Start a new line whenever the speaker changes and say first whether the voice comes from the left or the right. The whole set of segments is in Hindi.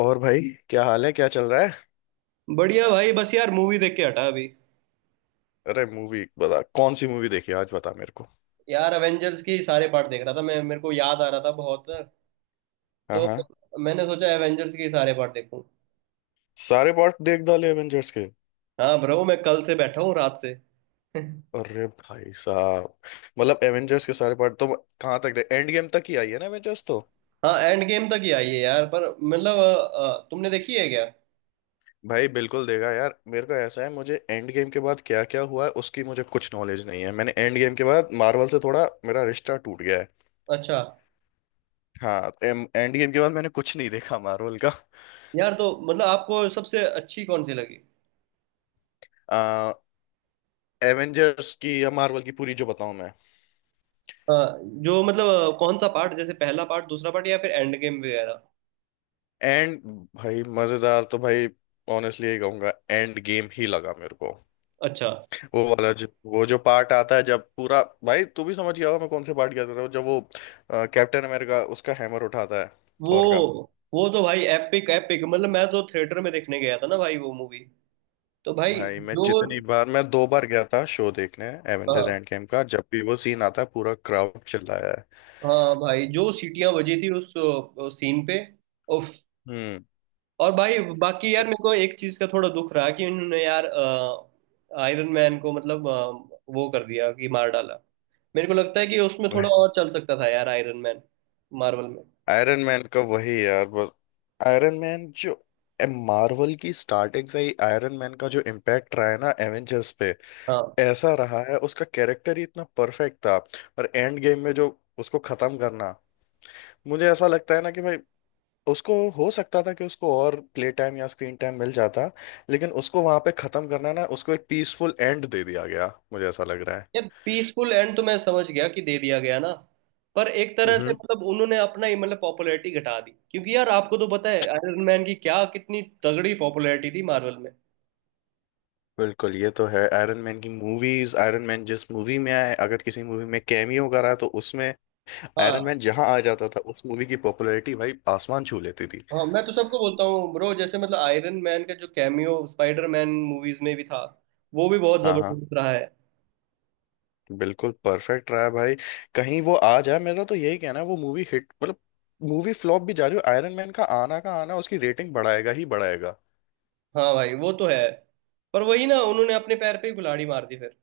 left: और भाई, क्या हाल है, क्या चल रहा है।
right: बढ़िया भाई। बस यार मूवी देख के हटा अभी।
left: अरे मूवी बता, कौन सी मूवी देखी आज, बता मेरे को।
right: यार एवेंजर्स की सारे पार्ट देख रहा था। मैं मेरे को याद आ रहा था बहुत
left: हाँ,
right: तो
left: हाँ।
right: मैंने सोचा एवेंजर्स की सारे पार्ट देखूं।
left: सारे पार्ट देख डाले एवेंजर्स के?
right: हाँ ब्रो, मैं कल से बैठा हूँ रात से।
left: अरे भाई साहब, मतलब एवेंजर्स के सारे पार्ट तो कहाँ तक, दे एंड गेम तक ही आई है ना एवेंजर्स तो।
right: हाँ एंड गेम तक ही आई है यार। पर मतलब तुमने देखी है क्या?
left: भाई बिल्कुल देगा यार, मेरे को ऐसा है, मुझे एंड गेम के बाद क्या क्या हुआ है उसकी मुझे कुछ नॉलेज नहीं है। मैंने एंड गेम के बाद मार्वल से थोड़ा मेरा रिश्ता टूट गया है।
right: अच्छा।
left: हाँ, एंड गेम के बाद मैंने कुछ नहीं देखा मार्वल का।
right: यार तो मतलब आपको सबसे अच्छी कौन सी लगी?
left: आ, एवेंजर्स की या मार्वल की पूरी, जो बताऊं मैं?
right: अ, जो मतलब कौन सा पार्ट, जैसे पहला पार्ट, दूसरा पार्ट या फिर एंड गेम वगैरह।
left: एंड भाई मजेदार तो भाई, ऑनेस्टली यही कहूंगा, एंड गेम ही लगा मेरे को।
right: अच्छा।
left: वो वाला जो वो जो पार्ट आता है, जब पूरा, भाई तू भी समझ गया होगा मैं कौन से पार्ट की बात कर रहा हूँ, जब वो कैप्टन अमेरिका उसका हैमर उठाता है,
right: वो
left: थॉर का।
right: वो तो भाई एपिक एपिक मतलब, मैं तो थिएटर में देखने गया था ना भाई वो मूवी। तो भाई
left: भाई
right: जो,
left: मैं दो बार गया था शो देखने। एवेंजर्स
right: हाँ
left: एंड गेम का, जब भी वो सीन आता है पूरा क्राउड चिल्लाया है।
right: हाँ भाई जो सीटियां बजी थी उस सीन पे, उफ।
left: हम्म
right: और भाई बाकी यार मेरे को एक चीज का थोड़ा दुख रहा कि उन्होंने यार आयरन मैन को मतलब वो कर दिया कि मार डाला। मेरे को लगता है कि उसमें थोड़ा और चल सकता था यार आयरन मैन मार्वल में।
left: आयरन मैन का वही यार बस। आयरन मैन जो, मार्वल की स्टार्टिंग से ही आयरन मैन का जो इम्पैक्ट रहा है ना एवेंजर्स पे,
right: हाँ
left: ऐसा रहा है, उसका कैरेक्टर ही इतना परफेक्ट था। और एंड गेम में जो उसको खत्म करना, मुझे ऐसा लगता है ना कि भाई उसको हो सकता था कि उसको और प्ले टाइम या स्क्रीन टाइम मिल जाता, लेकिन उसको वहां पे खत्म करना, ना उसको एक पीसफुल एंड दे दिया गया, मुझे ऐसा लग रहा है।
right: यार, पीसफुल एंड तो मैं समझ गया कि दे दिया गया ना, पर एक तरह से
left: हम्म
right: मतलब उन्होंने अपना ही मतलब पॉपुलैरिटी घटा दी, क्योंकि यार आपको तो पता है आयरन मैन की क्या कितनी तगड़ी पॉपुलैरिटी थी मार्वल में।
left: बिल्कुल, ये तो है। आयरन मैन की मूवीज, आयरन मैन जिस मूवी में आए, अगर किसी मूवी में कैमियो करा तो उसमें, आयरन
right: हाँ
left: मैन जहां आ जाता था उस मूवी की पॉपुलैरिटी भाई आसमान छू लेती थी।
right: हाँ, मैं तो सबको बोलता हूँ ब्रो, जैसे मतलब आयरन मैन का जो कैमियो स्पाइडर मैन मूवीज में भी था वो भी बहुत
left: हाँ, हाँ,
right: जबरदस्त रहा है।
left: बिल्कुल परफेक्ट रहा है भाई। कहीं वो आ जाए, मेरा तो यही कहना है, वो मूवी हिट, मतलब मूवी फ्लॉप भी जा रही हो, आयरन मैन का आना उसकी रेटिंग बढ़ाएगा ही बढ़ाएगा।
right: हाँ भाई वो तो है, पर वही ना, उन्होंने अपने पैर पे ही कुल्हाड़ी मार दी फिर।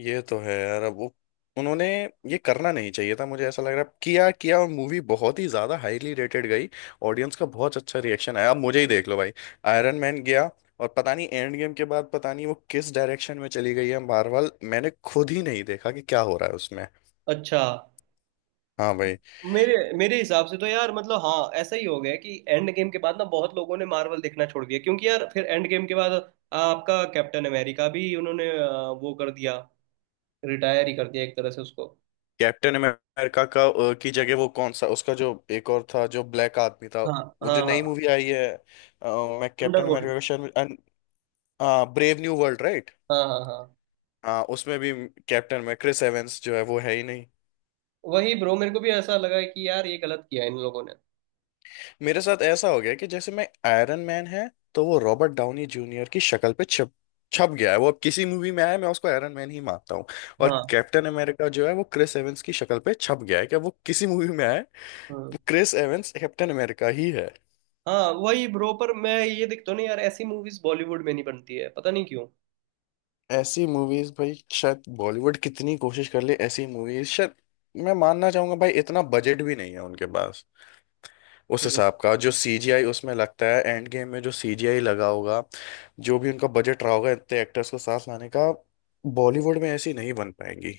left: ये तो है यार। अब वो, उन्होंने ये करना नहीं चाहिए था, मुझे ऐसा लग रहा है। किया किया, और मूवी बहुत ही ज्यादा हाईली रेटेड गई, ऑडियंस का बहुत अच्छा रिएक्शन आया। अब मुझे ही देख लो भाई, आयरन मैन गया, और पता नहीं एंड गेम के बाद पता नहीं वो किस डायरेक्शन में चली गई है मार्वल, मैंने खुद ही नहीं देखा कि क्या हो रहा है उसमें।
right: अच्छा।
left: हाँ भाई।
right: मेरे मेरे हिसाब से तो यार मतलब हाँ, ऐसा ही हो गया कि एंड गेम के बाद ना बहुत लोगों ने मार्वल देखना छोड़ दिया, क्योंकि यार फिर एंड गेम के बाद आपका कैप्टन अमेरिका भी उन्होंने वो कर दिया, रिटायर ही कर दिया एक तरह से उसको।
left: कैप्टन अमेरिका का की जगह, वो कौन सा उसका जो एक और था जो ब्लैक आदमी था,
right: हाँ
left: वो
right: हाँ
left: जो नई
right: हाँ,
left: मूवी आई है मैं, कैप्टन
right: थंडरबोल्ट।
left: अमेरिका का शायद, हाँ, ब्रेव न्यू वर्ल्ड, राइट।
right: हाँ हाँ हाँ।
left: हाँ उसमें भी कैप्टन में क्रिस एवेंस जो है वो है ही नहीं।
right: वही ब्रो, मेरे को भी ऐसा लगा कि यार ये गलत किया इन लोगों ने।
left: मेरे साथ ऐसा हो गया कि जैसे मैं, आयरन मैन है तो वो रॉबर्ट डाउनी जूनियर की शक्ल पे छप छप गया है। वो अब किसी मूवी में आया, मैं उसको आयरन मैन ही मानता हूँ। और
right: हाँ।
left: कैप्टन अमेरिका जो है वो क्रिस एवेंस की शक्ल पे छप गया है, क्या वो किसी मूवी में आए,
right: हम्म।
left: क्रिस एवेंस कैप्टन अमेरिका ही है।
right: हाँ वही ब्रो, पर मैं ये देखता हूँ ना यार, ऐसी मूवीज बॉलीवुड में नहीं बनती है, पता नहीं क्यों।
left: ऐसी मूवीज भाई, शायद बॉलीवुड कितनी कोशिश कर ले, ऐसी मूवीज शायद, मैं मानना चाहूंगा भाई, इतना बजट भी नहीं है उनके पास उस
right: हम्म।
left: हिसाब का। जो सीजीआई उसमें लगता है, एंड गेम में जो सीजीआई लगा होगा, जो भी उनका बजट रहा होगा इतने एक्टर्स को साथ लाने का, बॉलीवुड में ऐसी नहीं बन पाएंगी।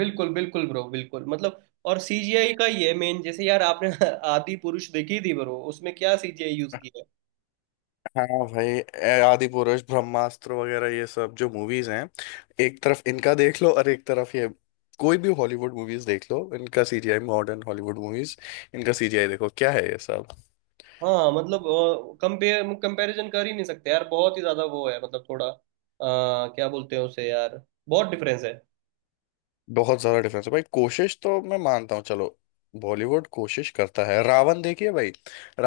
right: बिल्कुल बिल्कुल ब्रो बिल्कुल मतलब, और सीजीआई का ही है मेन। जैसे यार आपने आदि पुरुष देखी थी ब्रो, उसमें क्या सीजीआई यूज किया है।
left: हाँ भाई आदि पुरुष, ब्रह्मास्त्र वगैरह ये सब जो मूवीज हैं, एक तरफ इनका देख लो और एक तरफ ये, कोई भी हॉलीवुड मूवीज देख लो, इनका सीजीआई, मॉडर्न हॉलीवुड मूवीज, इनका सीजीआई देखो क्या है, ये सब
right: हाँ मतलब कंपेयर कंपैरिजन कर ही नहीं सकते यार, बहुत ही ज्यादा वो है मतलब थोड़ा क्या बोलते हैं उसे यार, बहुत डिफरेंस है।
left: बहुत ज्यादा डिफरेंस है भाई। कोशिश तो मैं मानता हूँ, चलो बॉलीवुड कोशिश करता है, रावण देखिए भाई,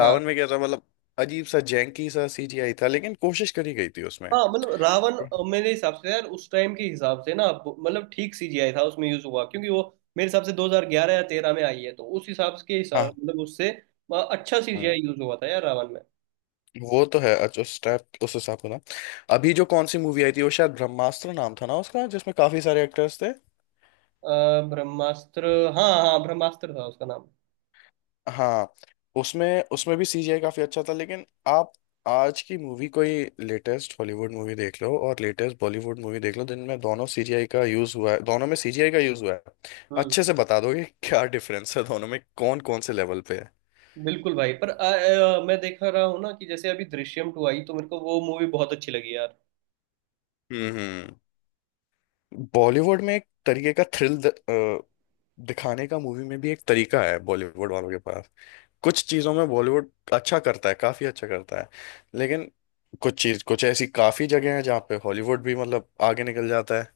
right: हाँ
left: में क्या था, मतलब अजीब सा जैंकी सा सीजीआई था, लेकिन कोशिश करी गई थी उसमें।
right: हाँ मतलब रावण मेरे हिसाब से यार उस टाइम के हिसाब से ना, मतलब ठीक सीजीआई था उसमें यूज हुआ, क्योंकि वो मेरे हिसाब से 2011 या 13 में आई है, तो उस हिसाब के हिसाब
left: हाँ।
right: मतलब उससे अच्छा
left: हम्म,
right: सीजीआई यूज हुआ था यार रावण में।
left: वो तो है, अच्छा उस उस हिसाब से ना। अभी जो कौन सी मूवी आई थी वो, शायद ब्रह्मास्त्र नाम था ना उसका, जिसमें काफी सारे एक्टर्स थे।
right: अ, ब्रह्मास्त्र। हाँ हाँ ब्रह्मास्त्र था उसका नाम।
left: हाँ, उसमें उसमें भी सीजीआई काफी अच्छा था। लेकिन आप आज की मूवी कोई लेटेस्ट हॉलीवुड मूवी देख लो और लेटेस्ट बॉलीवुड मूवी देख लो, जिनमें दोनों, सीजीआई का यूज हुआ है, दोनों में सीजीआई का यूज हुआ है,
right: हम्म।
left: अच्छे से बता दोगे क्या डिफरेंस है दोनों में, कौन कौन से लेवल पे है।
right: बिल्कुल भाई। पर मैं देख रहा हूँ ना कि जैसे अभी दृश्यम टू आई तो मेरे को वो मूवी बहुत अच्छी लगी यार।
left: हम्म बॉलीवुड में एक तरीके का थ्रिल दिखाने का मूवी में भी, एक तरीका है बॉलीवुड वालों के पास, कुछ चीज़ों में बॉलीवुड अच्छा करता है, काफ़ी अच्छा करता है, लेकिन कुछ चीज़, कुछ ऐसी काफ़ी जगह हैं जहाँ पे हॉलीवुड भी मतलब आगे निकल जाता है।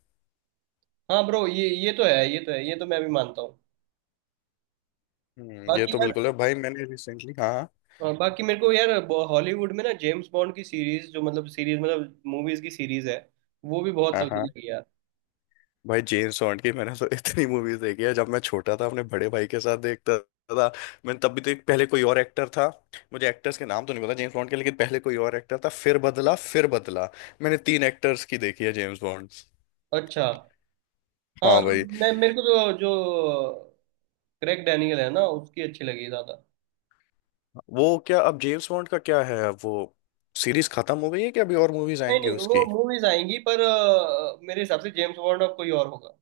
right: हाँ ब्रो, ये तो है, ये तो है, ये तो मैं भी मानता हूँ।
left: ये
right: बाकी
left: तो
right: यार,
left: बिल्कुल है भाई। मैंने रिसेंटली, हाँ,
right: और बाकी मेरे को यार हॉलीवुड में ना जेम्स बॉन्ड की सीरीज जो मतलब सीरीज मतलब मूवीज की सीरीज है वो भी बहुत
left: हाँ,
right: तगड़ी
left: हाँ।
right: लगी यार।
left: भाई जेम्स बॉन्ड की मैंने तो इतनी मूवीज देखी है, जब मैं छोटा था अपने बड़े भाई के साथ देखता था। मैंने तब भी तो, एक पहले कोई और एक्टर था, मुझे एक्टर्स के नाम तो नहीं पता जेम्स बॉन्ड के, लेकिन पहले कोई और एक्टर था, फिर बदला, फिर बदला। मैंने तीन एक्टर्स की देखी है जेम्स बॉन्ड।
right: अच्छा। हाँ
left: हाँ
right: तो
left: भाई।
right: मैं, मेरे को तो जो क्रेग डैनियल है ना उसकी अच्छी लगी ज्यादा।
left: वो क्या अब जेम्स बॉन्ड का क्या है, अब वो सीरीज खत्म हो गई है कि अभी और मूवीज
right: नहीं
left: आएंगी
right: नहीं,
left: उसकी?
right: वो मूवीज आएंगी, पर मेरे हिसाब से जेम्स बॉन्ड अब कोई और होगा।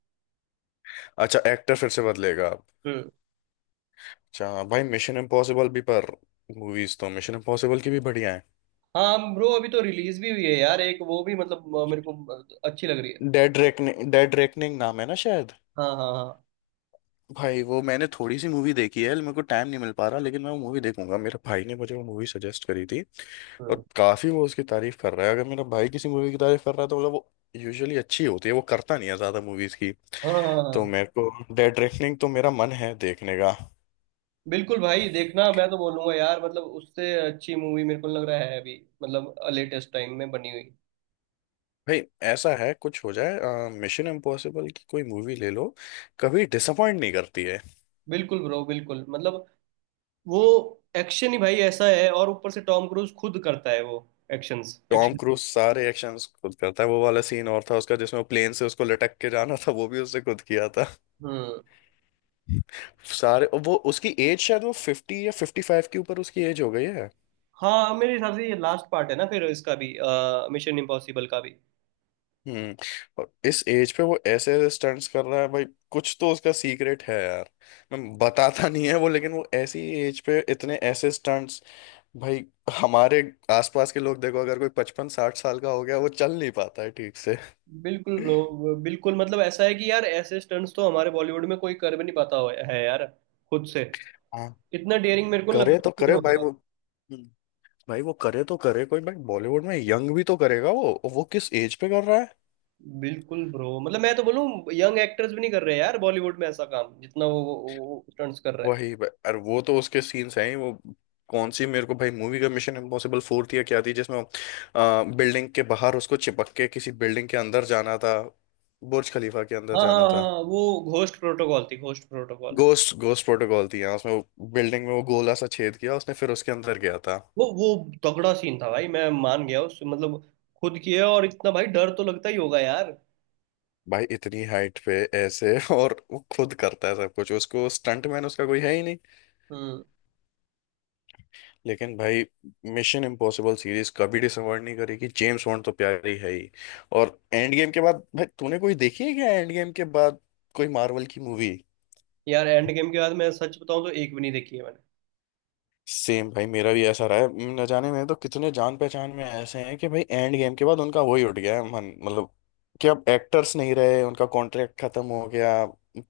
left: अच्छा, एक्टर फिर से बदलेगा अब।
right: हम्म।
left: अच्छा भाई, मिशन इम्पॉसिबल भी, पर मूवीज तो मिशन इम्पॉसिबल की भी बढ़िया है।
right: हाँ ब्रो, अभी तो रिलीज भी हुई है यार एक, वो भी मतलब मेरे को अच्छी लग रही है।
left: डेड रेकनिंग, डेड रेकनिंग नाम है ना शायद।
right: हाँ हाँ हाँ।
left: भाई वो मैंने थोड़ी सी मूवी देखी है, मेरे को टाइम नहीं मिल पा रहा, लेकिन मैं वो मूवी देखूंगा। मेरे भाई ने मुझे वो मूवी सजेस्ट करी थी,
right: हम्म।
left: और काफी वो उसकी तारीफ कर रहा है। अगर मेरा भाई किसी मूवी की तारीफ कर रहा है तो मतलब वो यूजुअली अच्छी होती है, वो करता नहीं है ज्यादा मूवीज की।
right: हाँ हाँ
left: तो
right: हाँ।
left: मेरे को डेड रेकनिंग तो मेरा मन है देखने का।
right: बिल्कुल भाई देखना, मैं तो बोलूंगा यार मतलब उससे अच्छी मूवी मेरे को लग रहा है अभी मतलब लेटेस्ट टाइम में बनी हुई।
left: भाई ऐसा है, कुछ हो जाए, मिशन इम्पॉसिबल की कोई मूवी ले लो, कभी डिसअपॉइंट नहीं करती है।
right: बिल्कुल ब्रो बिल्कुल मतलब, वो एक्शन ही भाई ऐसा है, और ऊपर से टॉम क्रूज खुद करता है वो एक्शंस
left: टॉम
right: एक्शन।
left: क्रूज सारे एक्शंस खुद करता है, वो वाला सीन और था उसका जिसमें प्लेन से उसको लटक के जाना था, वो भी उसने खुद किया था।
right: हम्म।
left: सारे, वो उसकी एज, शायद वो 50 या 55 के ऊपर उसकी एज हो गई है।
right: हाँ मेरे हिसाब से ये लास्ट पार्ट है ना फिर इसका भी, मिशन इम्पॉसिबल का भी।
left: हम्म। और इस एज पे वो ऐसे ऐसे स्टंट्स कर रहा है भाई, कुछ तो उसका सीक्रेट है यार, मैं बताता नहीं है वो, लेकिन वो ऐसी एज पे इतने ऐसे स्टंट्स, भाई हमारे आसपास के लोग देखो, अगर कोई 55 60 साल का हो गया वो चल नहीं पाता है ठीक से।
right: बिल्कुल ब्रो बिल्कुल मतलब ऐसा है कि यार ऐसे स्टंट्स तो हमारे बॉलीवुड में कोई कर भी नहीं पाता है यार, खुद से।
left: हाँ,
right: इतना डेयरिंग मेरे को लग
left: करे तो करे भाई
right: रहा है।
left: वो। हम्म। भाई वो करे तो करे, कोई भाई बॉलीवुड में यंग भी तो करेगा, वो किस एज पे कर रहा है।
right: बिल्कुल ब्रो मतलब मैं तो बोलूं, यंग एक्टर्स भी नहीं कर रहे यार बॉलीवुड में ऐसा काम जितना वो स्टंट्स कर रहा है।
left: वही भाई, अरे वो तो उसके सीन्स हैं ही। वो कौन सी मेरे को भाई मूवी का, मिशन इम्पॉसिबल 4 थी या क्या थी जिसमें बिल्डिंग के बाहर उसको चिपक के किसी बिल्डिंग के अंदर जाना था, बुर्ज खलीफा के अंदर
right: हाँ
left: जाना
right: हाँ
left: था?
right: हाँ वो घोस्ट प्रोटोकॉल थी, Ghost Protocol.
left: Ghost Ghost Protocol थी, यहाँ उसमें बिल्डिंग में वो गोला सा छेद किया उसने फिर उसके अंदर गया था।
right: वो तगड़ा सीन था भाई, मैं मान गया उस मतलब, खुद किया, और इतना भाई डर तो लगता ही होगा यार।
left: भाई इतनी हाइट पे ऐसे और वो खुद करता है सब कुछ, उसको स्टंट मैन उसका कोई है ही नहीं।
right: हम्म।
left: लेकिन भाई, मिशन इम्पॉसिबल सीरीज कभी डिसअपॉइंट नहीं करेगी, जेम्स बॉन्ड तो प्यारी है ही। और एंड गेम के बाद भाई तूने कोई देखी है क्या, एंड गेम के बाद कोई मार्वल की मूवी?
right: यार एंड गेम के बाद मैं सच बताऊं तो एक भी नहीं देखी है मैंने।
left: सेम भाई, मेरा भी ऐसा रहा है। न जाने में तो कितने, जान पहचान में ऐसे हैं कि भाई एंड गेम के बाद उनका वही उठ गया है मन, मतलब कि अब एक्टर्स नहीं रहे, उनका कॉन्ट्रैक्ट खत्म हो गया,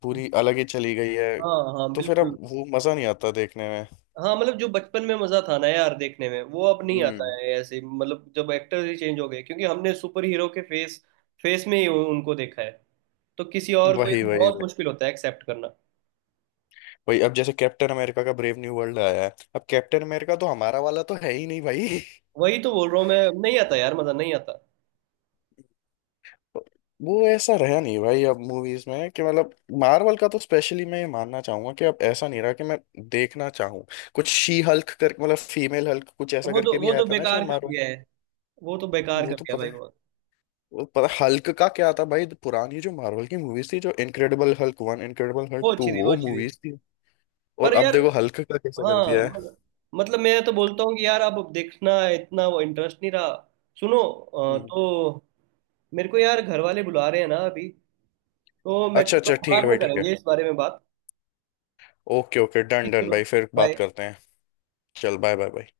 left: पूरी अलग ही चली गई है।
right: हाँ हाँ
left: तो फिर अब
right: बिल्कुल।
left: वो मजा नहीं आता देखने में।
right: हाँ मतलब जो बचपन में मजा था ना यार देखने में वो अब नहीं आता
left: हम्म।
right: है, ऐसे मतलब जब एक्टर ही चेंज हो गए, क्योंकि हमने सुपर हीरो के फेस फेस में ही उनको देखा है, तो किसी और को ये
left: वही, वही,
right: बहुत
left: वही।
right: मुश्किल होता है एक्सेप्ट करना।
left: वही अब, जैसे कैप्टन अमेरिका का ब्रेव न्यू वर्ल्ड आया है, अब कैप्टन अमेरिका तो हमारा वाला तो है ही नहीं भाई।
right: वही तो बोल रहा हूँ मैं, नहीं आता यार, मजा नहीं आता।
left: वो ऐसा रहा नहीं भाई अब मूवीज में कि मतलब, मार्वल का तो स्पेशली मैं ये मानना चाहूंगा कि अब ऐसा नहीं रहा कि मैं देखना चाहूँ। कुछ शी हल्क कर, मतलब फीमेल हल्क कुछ ऐसा
right: वो
left: करके
right: तो
left: भी
right: वो
left: आया
right: तो
left: था ना
right: बेकार
left: शायद
right: कर
left: मारो।
right: दिया है, वो तो बेकार
left: वो
right: कर
left: तो
right: दिया
left: पता
right: भाई
left: है,
right: वो।
left: वो पता, हल्क का क्या था भाई, पुरानी जो मार्वल की मूवीज थी, जो इनक्रेडिबल हल्क 1, इनक्रेडिबल हल्क
right: वो
left: 2,
right: अच्छी थी, वो
left: वो
right: अच्छी थी,
left: मूवीज थी। और
right: पर
left: अब
right: यार
left: देखो हल्क का कैसा कर
right: हाँ
left: दिया है।
right: मतलब मैं तो बोलता हूँ कि यार अब देखना इतना वो इंटरेस्ट नहीं रहा। सुनो
left: हम्म।
right: तो मेरे को यार घर वाले बुला रहे हैं ना अभी, तो मैं
left: अच्छा
right: चल रहा
left: अच्छा,
right: हूँ,
left: ठीक है
right: बाद
left: भाई,
right: में
left: ठीक है,
right: करेंगे इस बारे में बात।
left: ओके, ओके, डन,
right: ठीक,
left: डन
right: चलो,
left: भाई, फिर बात
right: बाय।
left: करते हैं। चल, बाय, बाय, बाय।